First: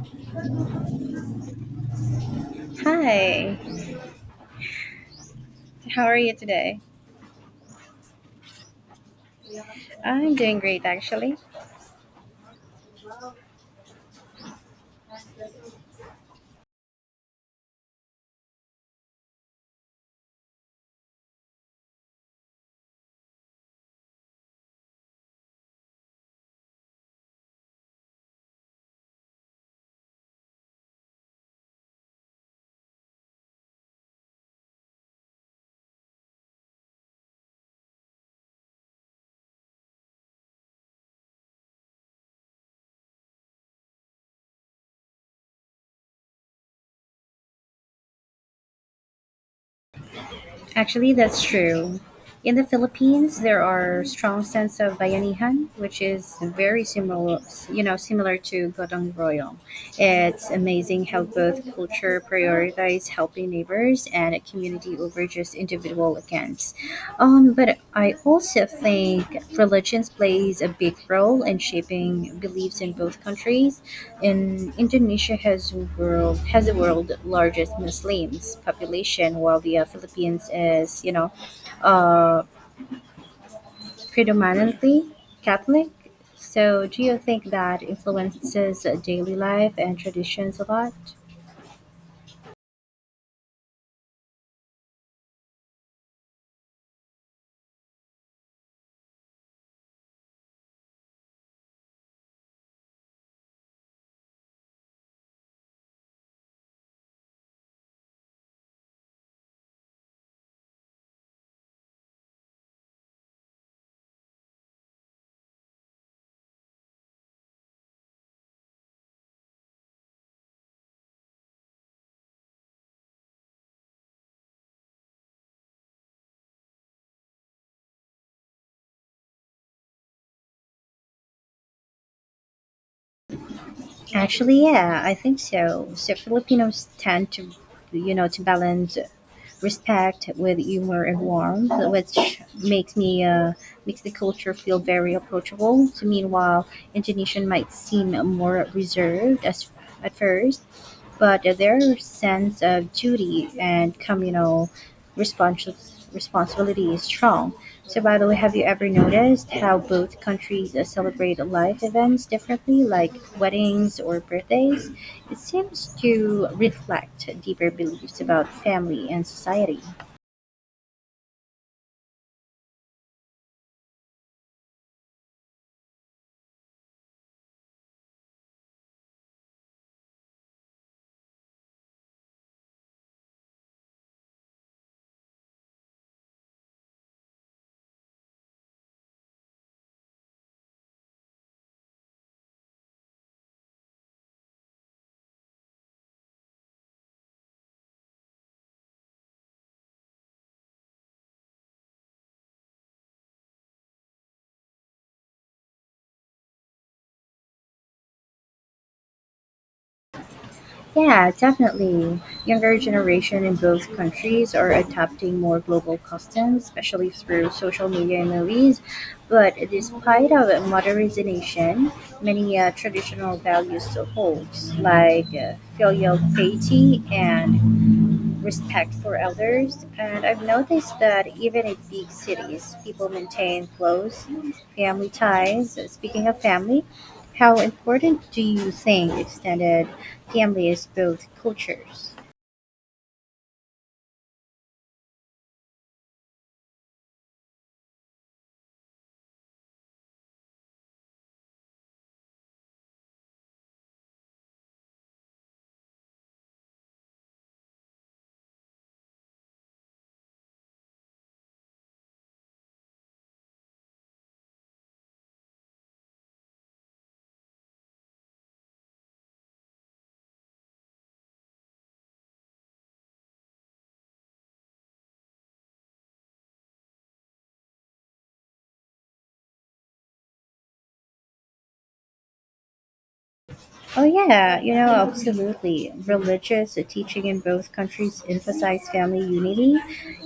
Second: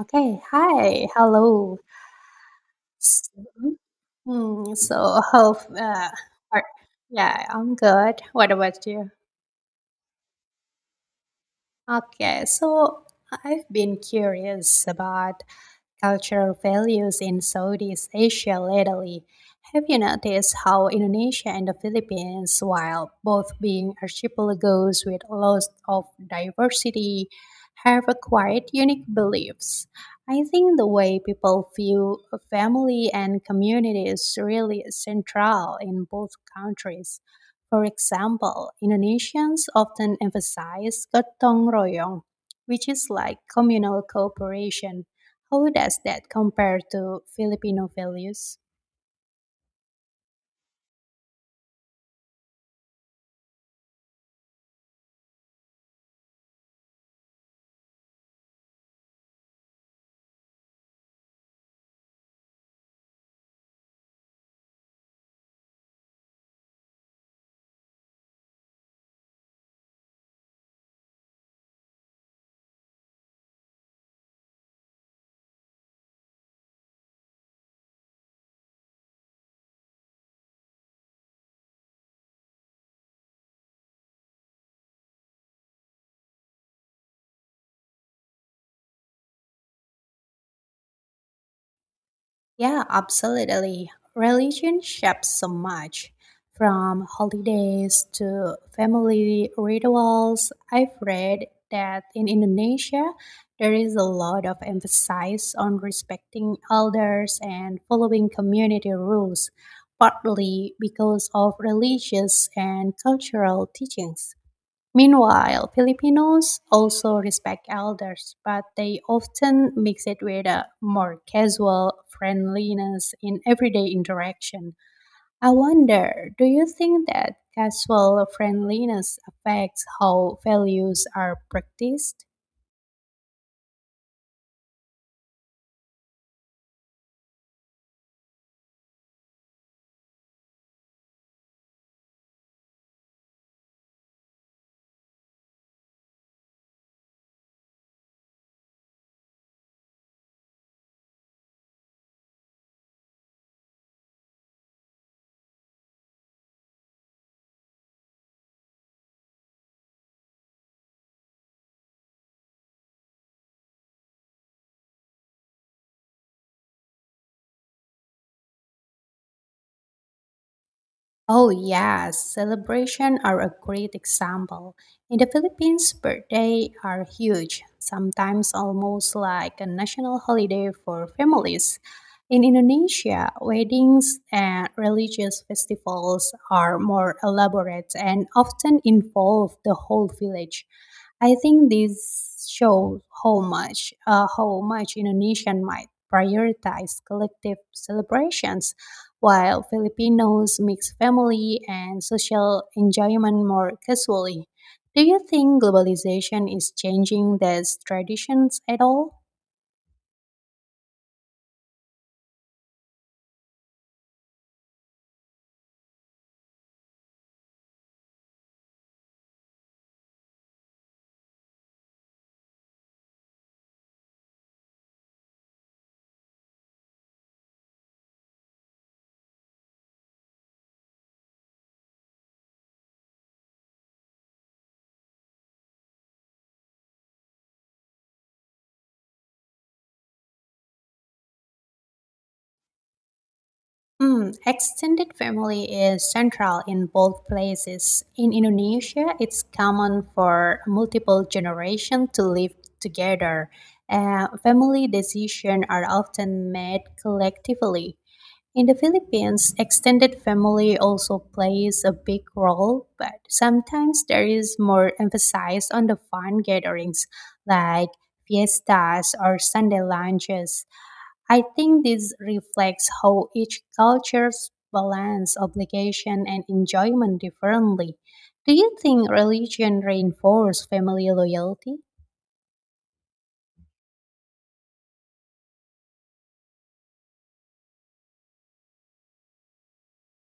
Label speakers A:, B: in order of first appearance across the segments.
A: Okay, hi, hello. S-
B: Hi,
A: mhm. mm, So, hope,
B: how
A: uh,
B: are you
A: are-
B: today?
A: yeah, I'm good. What about you?
B: I'm doing great, actually.
A: Okay, so I've been curious about cultural values in Southeast Asia lately. Have you noticed how Indonesia and the Philippines, while both being archipelagos with lots of diversity, have acquired unique beliefs? I think the way people view a family and community is really central in both countries. For example, Indonesians often emphasize gotong royong, which is like communal cooperation. How does that compare to Filipino values?
B: Actually, that's true. In the Philippines, there are strong sense of bayanihan, which is very similar, similar to gotong royong. It's amazing how both culture prioritize helping neighbors and a community over just individual accounts. But I also think religions plays a big role in shaping beliefs in both countries. And Indonesia has world has the world largest Muslims population, while the Philippines is uh, predominantly Catholic. So, do you think that influences daily life and traditions a lot?
A: Yeah, absolutely. Religion shapes so much, from holidays to family rituals. I've read that in Indonesia, there is a lot of emphasis on respecting elders and following community rules, partly because of religious and cultural teachings. Meanwhile, Filipinos also respect elders, but they often mix it with a more casual friendliness in everyday interaction. I wonder, do you think that casual friendliness affects how values are practiced?
B: Actually, yeah, I think so. So Filipinos tend to balance respect, with humor and warmth, which makes the culture feel very approachable. So meanwhile, Indonesian might seem more reserved as at first, but their sense of duty and communal responsibility is strong. So, by the way, have you ever noticed how both countries celebrate life events differently, like weddings or birthdays? It seems to reflect deeper beliefs about family and society.
A: Oh, yes, celebrations are a great example. In the Philippines, birthdays are huge, sometimes almost like a national holiday for families. In Indonesia, weddings and religious festivals are more elaborate and often involve the whole village. I think this shows how much Indonesian might prioritize collective celebrations while Filipinos mix family and social enjoyment more casually. Do you think globalization is changing these traditions at all?
B: Yeah, definitely. Younger generation in both countries are adopting more global customs, especially through social media and movies. But despite of modernization, many traditional values still holds, like filial piety and respect for elders. And I've noticed that even in big cities, people maintain close family ties. Speaking of family, how important do you think extended family is built cultures?
A: Extended family is central in both places. In Indonesia, it's common for multiple generations to live together. Family decisions are often made collectively. In the Philippines, extended family also plays a big role, but sometimes there is more emphasis on the fun gatherings like fiestas or Sunday lunches. I think this reflects how each culture's balance obligation and enjoyment differently. Do you think religion reinforces family loyalty?
B: Oh, yeah, you know, absolutely. Religious teaching in both countries emphasize family unity.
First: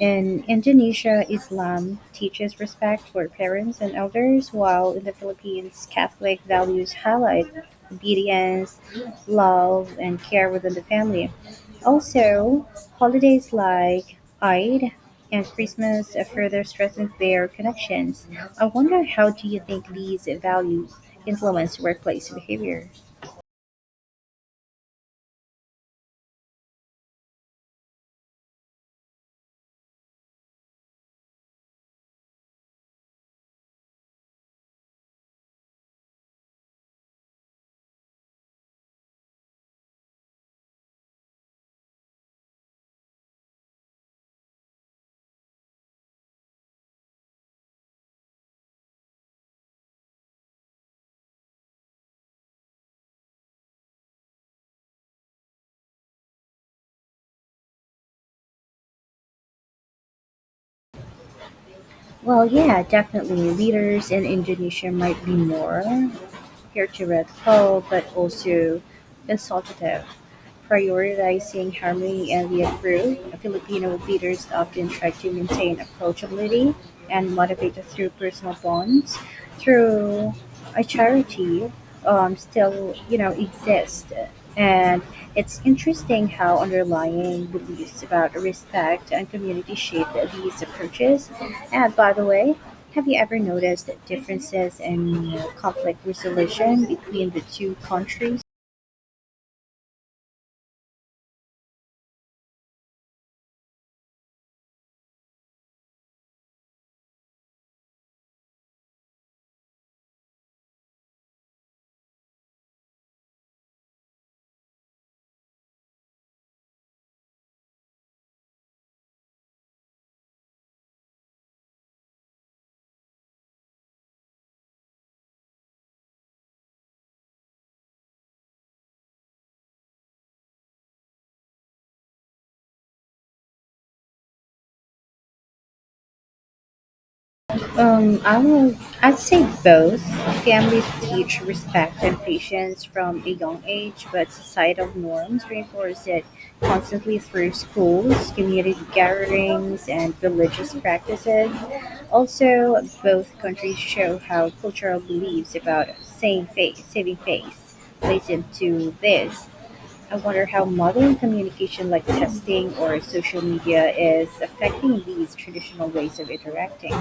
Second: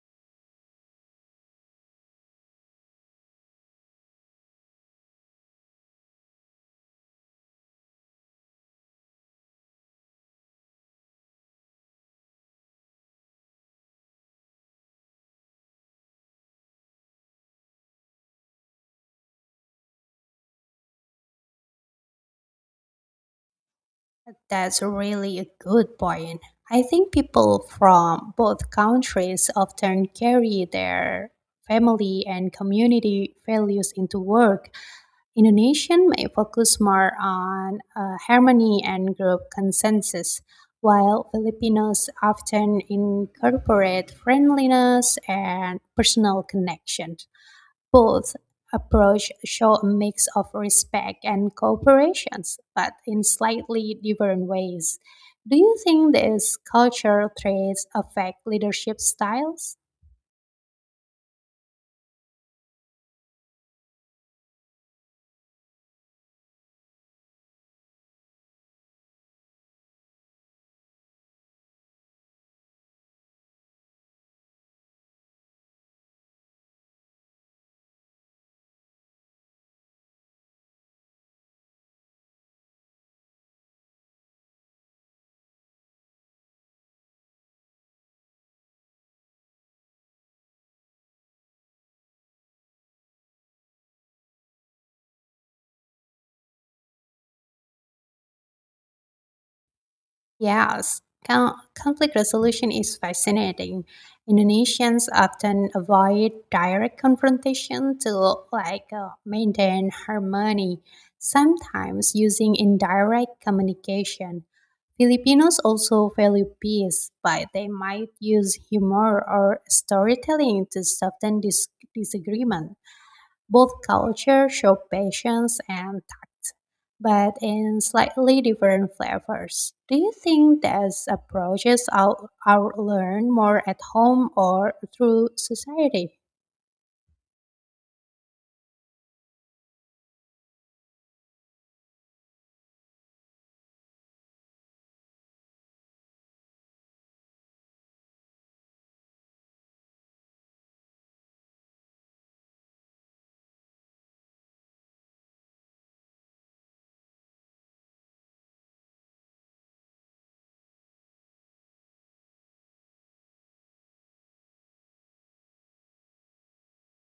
B: In Indonesia, Islam teaches respect for parents and elders, while in the Philippines, Catholic values highlight obedience, love, and care within the family. Also, holidays like Eid and Christmas further strengthen their connections. I wonder how do you think these values influence workplace behavior?
A: That's really a good point. I think people from both countries often carry their family and community values into work. Indonesian may focus more on harmony and group consensus, while Filipinos often incorporate friendliness and personal connection. Both approach show a mix of respect and cooperations, but in slightly different ways. Do you think these cultural traits affect leadership styles?
B: Well, yeah, definitely. Leaders in Indonesia might be more hierarchical but also consultative, prioritizing harmony and the approved. Filipino leaders often try to maintain approachability and motivate through personal bonds, through a charity still you know exists, and it's interesting how underlying beliefs about respect and community shape these approaches. And by the way, have you ever noticed differences in conflict resolution between the two countries?
A: Yes, con- conflict resolution is fascinating. Indonesians often avoid direct confrontation to like maintain harmony, sometimes using indirect communication. Filipinos also value peace, but they might use humor or storytelling to soften disagreement. Both cultures show patience and tact, but in slightly different flavors. Do you think are learned more at home or through society?
B: I'd say both. Families teach respect and patience from a young age, but societal norms reinforce it constantly through schools, community gatherings, and religious practices. Also, both countries show how cultural beliefs about same faith, saving face plays into this. I wonder how modern communication like texting or social media is affecting these traditional ways of interacting.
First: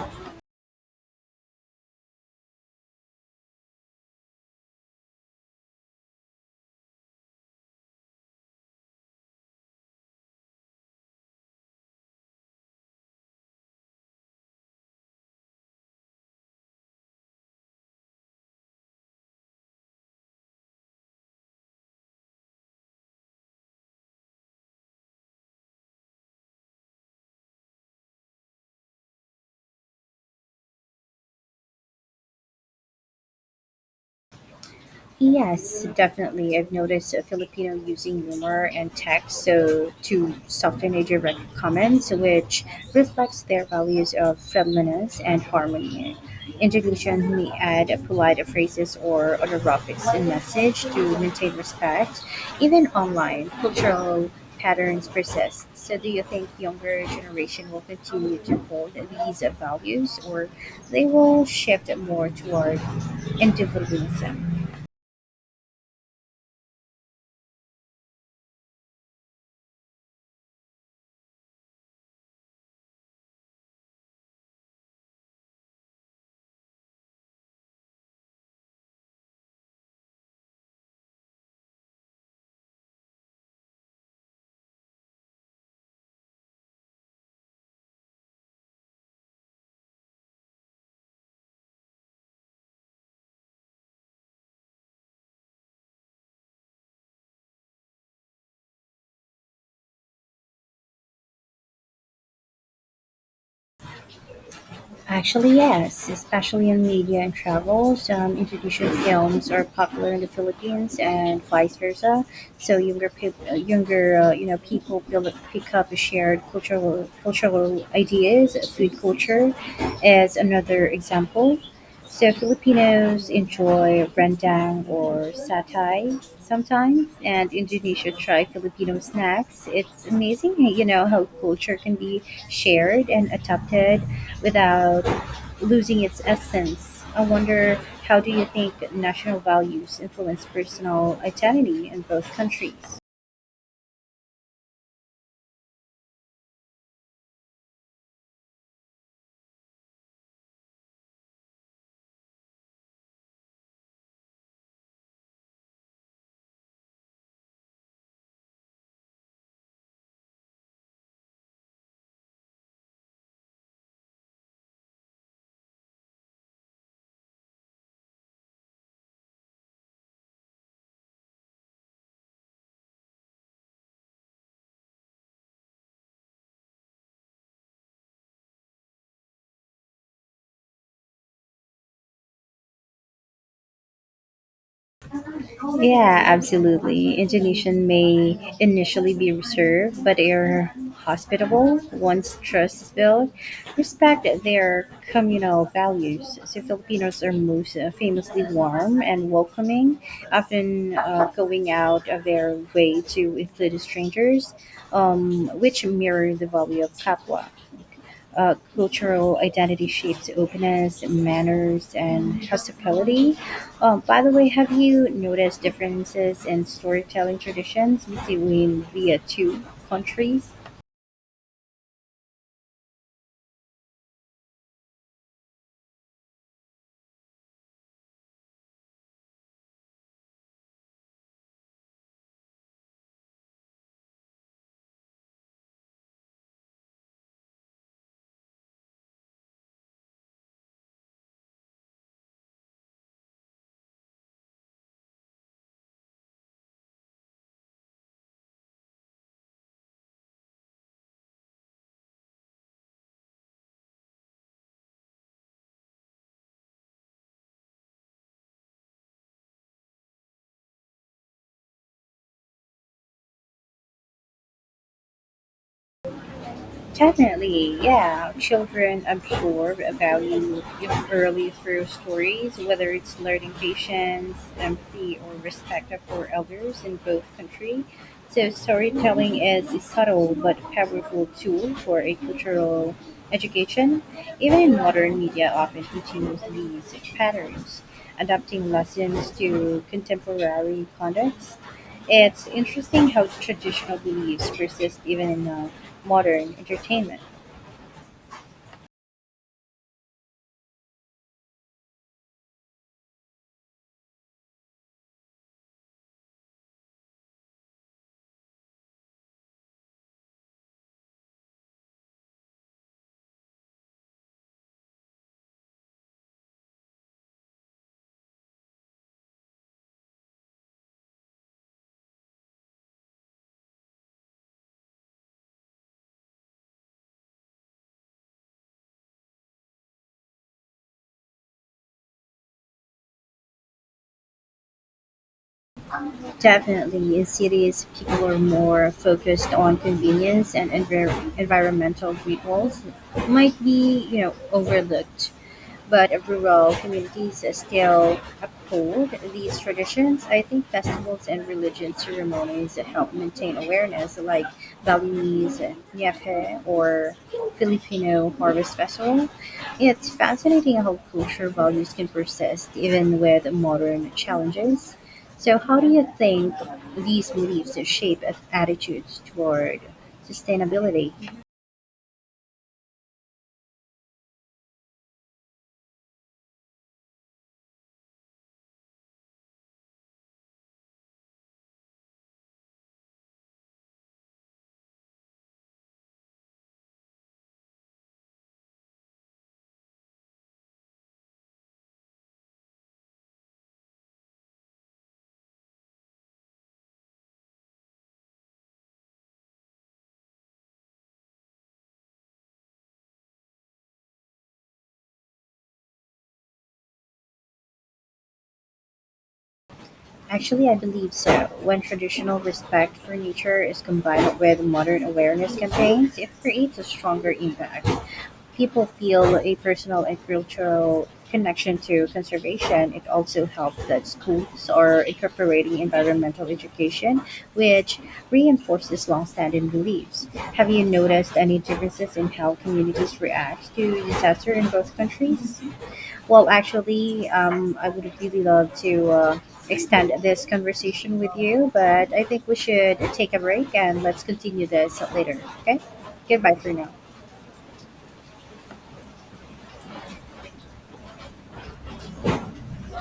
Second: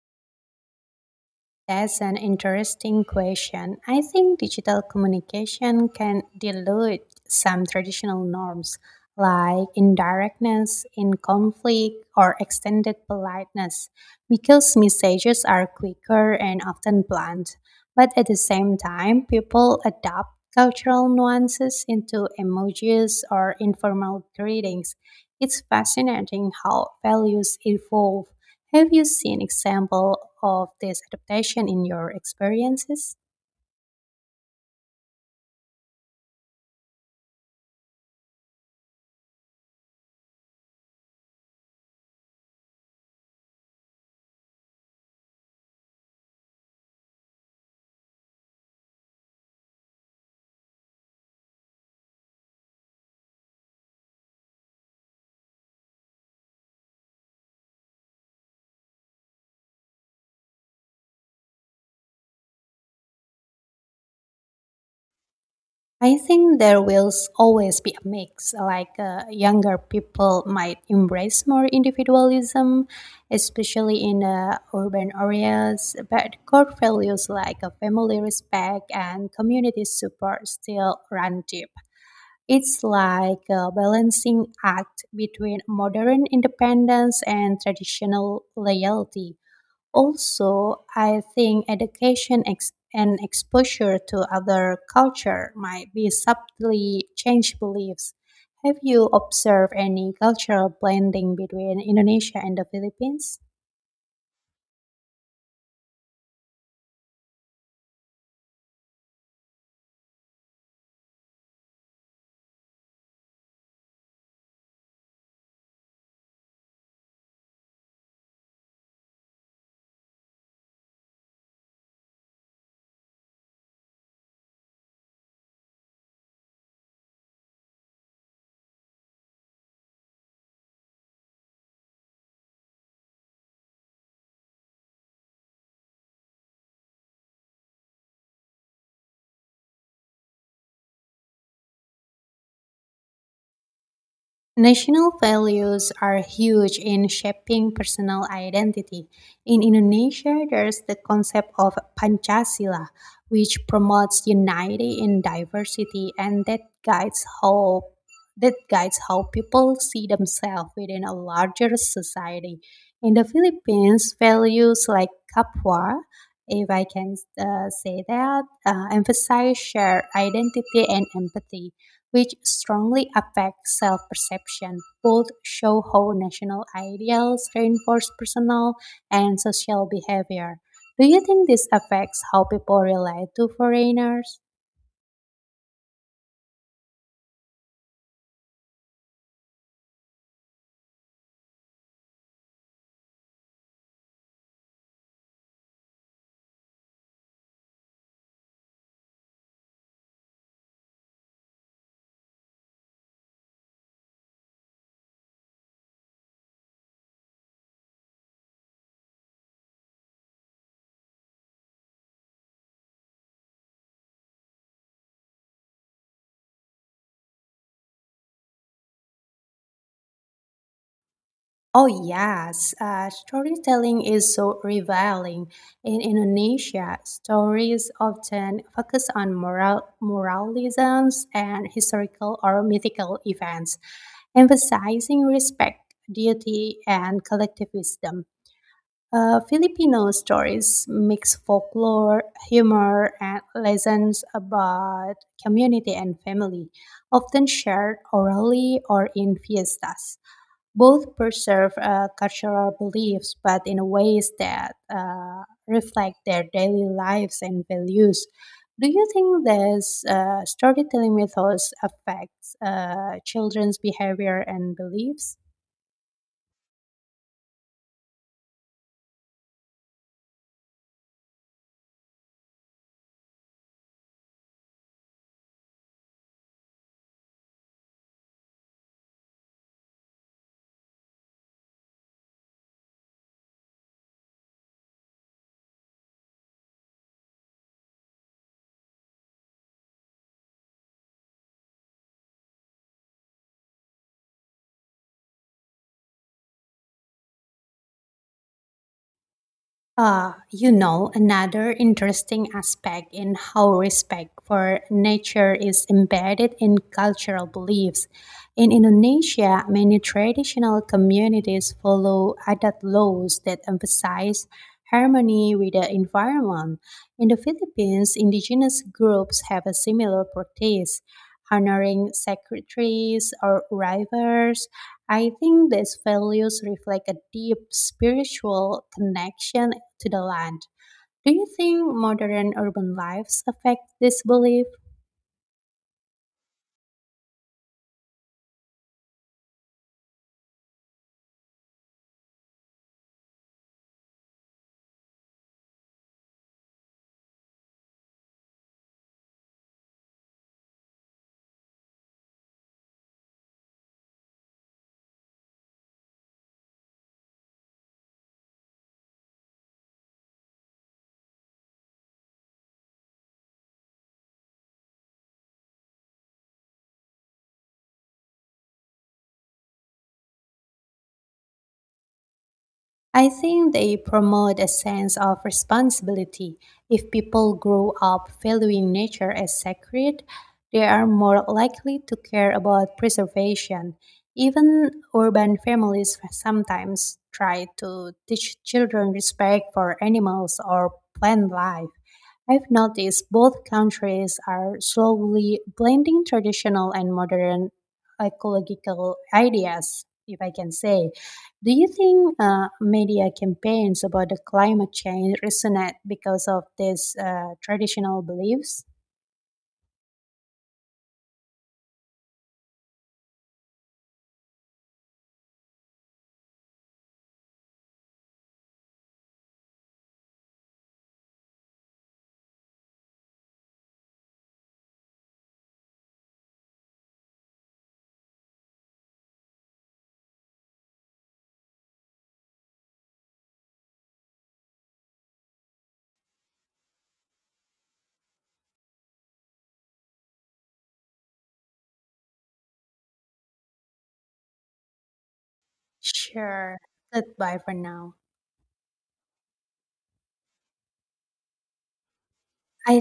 A: That's an interesting question. I think digital communication can dilute some traditional norms like indirectness in conflict or extended politeness because messages are quicker and often blunt. But at the same time, people adopt cultural nuances into emojis or informal greetings. It's fascinating how values evolve. Have you seen example of this adaptation in your experiences?
B: Yes, definitely. I've noticed a Filipino using humor and text so to soften major direct comments, which reflects their values of friendliness and harmony. Indonesian may add polite phrases or other graphics in message to maintain respect. Even online, cultural patterns persist. So, do you think younger generation will continue to hold these values, or they will shift more toward individualism?
A: I think there will always be a mix. Like younger people might embrace more individualism, especially in urban areas, but core values like family respect and community support still run deep. It's like a balancing act between modern independence and traditional loyalty. Also, I think and exposure to other culture might be subtly change beliefs. Have you observed any cultural blending between Indonesia and the Philippines?
B: Actually, yes, especially in media and travel. Some international films are popular in the Philippines and vice versa. So younger people, younger you know people build, pick up shared cultural ideas. Food culture is another example. So Filipinos enjoy rendang or satay sometimes, and Indonesia try Filipino snacks. It's amazing, you know, how culture can be shared and adapted without losing its essence. I wonder how do you think national values influence personal identity in both countries?
A: National values are huge in shaping personal identity. In Indonesia, there's the concept of Pancasila, which promotes unity in diversity and that guides how people see themselves within a larger society. In the Philippines, values like kapwa, if I can say that, emphasize shared identity and empathy which strongly affect self perception. Both show how national ideals reinforce personal and social behavior. Do you think this affects how people relate to foreigners?
B: Yeah, absolutely. Indonesian may initially be reserved, but are hospitable once trust is built. Respect their communal values. So Filipinos are most famously warm and welcoming, often going out of their way to include strangers, which mirror the value of Kapwa. Cultural identity shapes openness, manners, and hospitality. By the way, have you noticed differences in storytelling traditions between the two countries?
A: Oh, yes. Storytelling is so revealing. In Indonesia, stories often focus on moralisms and historical or mythical events, emphasizing respect, duty, and collective wisdom. Filipino stories mix folklore, humor, and lessons about community and family, often shared orally or in fiestas. Both preserve cultural beliefs, but in ways that reflect their daily lives and values. Do you think this storytelling methods affects children's behavior and beliefs?
B: Definitely, yeah. Children absorb a value of early through stories, whether it's learning patience, empathy, or respect for elders in both country. So storytelling is a subtle but powerful tool for a cultural education. Even in modern media often continues these patterns, adapting lessons to contemporary context. It's interesting how traditional beliefs persist even in modern entertainment.
A: Another interesting aspect in how respect for nature is embedded in cultural beliefs. In Indonesia, many traditional communities follow adat laws that emphasize harmony with the environment. In the Philippines, indigenous groups have a similar practice, honoring sacred trees or rivers. I think these values reflect a deep spiritual connection to the land. Do you think modern urban lives affect this belief?
B: Definitely, in cities, people are more focused on convenience and environmental rituals might be, you know, overlooked. But rural communities still uphold these traditions. I think festivals and religion ceremonies help maintain awareness, like Balinese Nyepe or Filipino Harvest Festival. It's fascinating how culture values can persist even with modern challenges. So, how do you think these beliefs shape attitudes toward sustainability?
A: I think they promote a sense of responsibility. If people grow up valuing nature as sacred, they are more likely to care about preservation. Even urban families sometimes try to teach children respect for animals or plant life. I've noticed both countries are slowly blending traditional and modern ecological ideas, if I can say. Do you think media campaigns about the climate change resonate because of these traditional beliefs?
B: Actually, I believe so. When traditional respect for nature is combined with modern awareness campaigns, it creates a stronger impact. People feel a personal and cultural connection to conservation. It also helps that schools are incorporating environmental education, which reinforces longstanding beliefs. Have you noticed any differences in how communities react to disaster in both countries? Well, actually, I would really love to extend this conversation with you, but I think we should take a break and let's continue this later. Okay? Goodbye for
A: Sure.
B: now.
A: Goodbye for now. I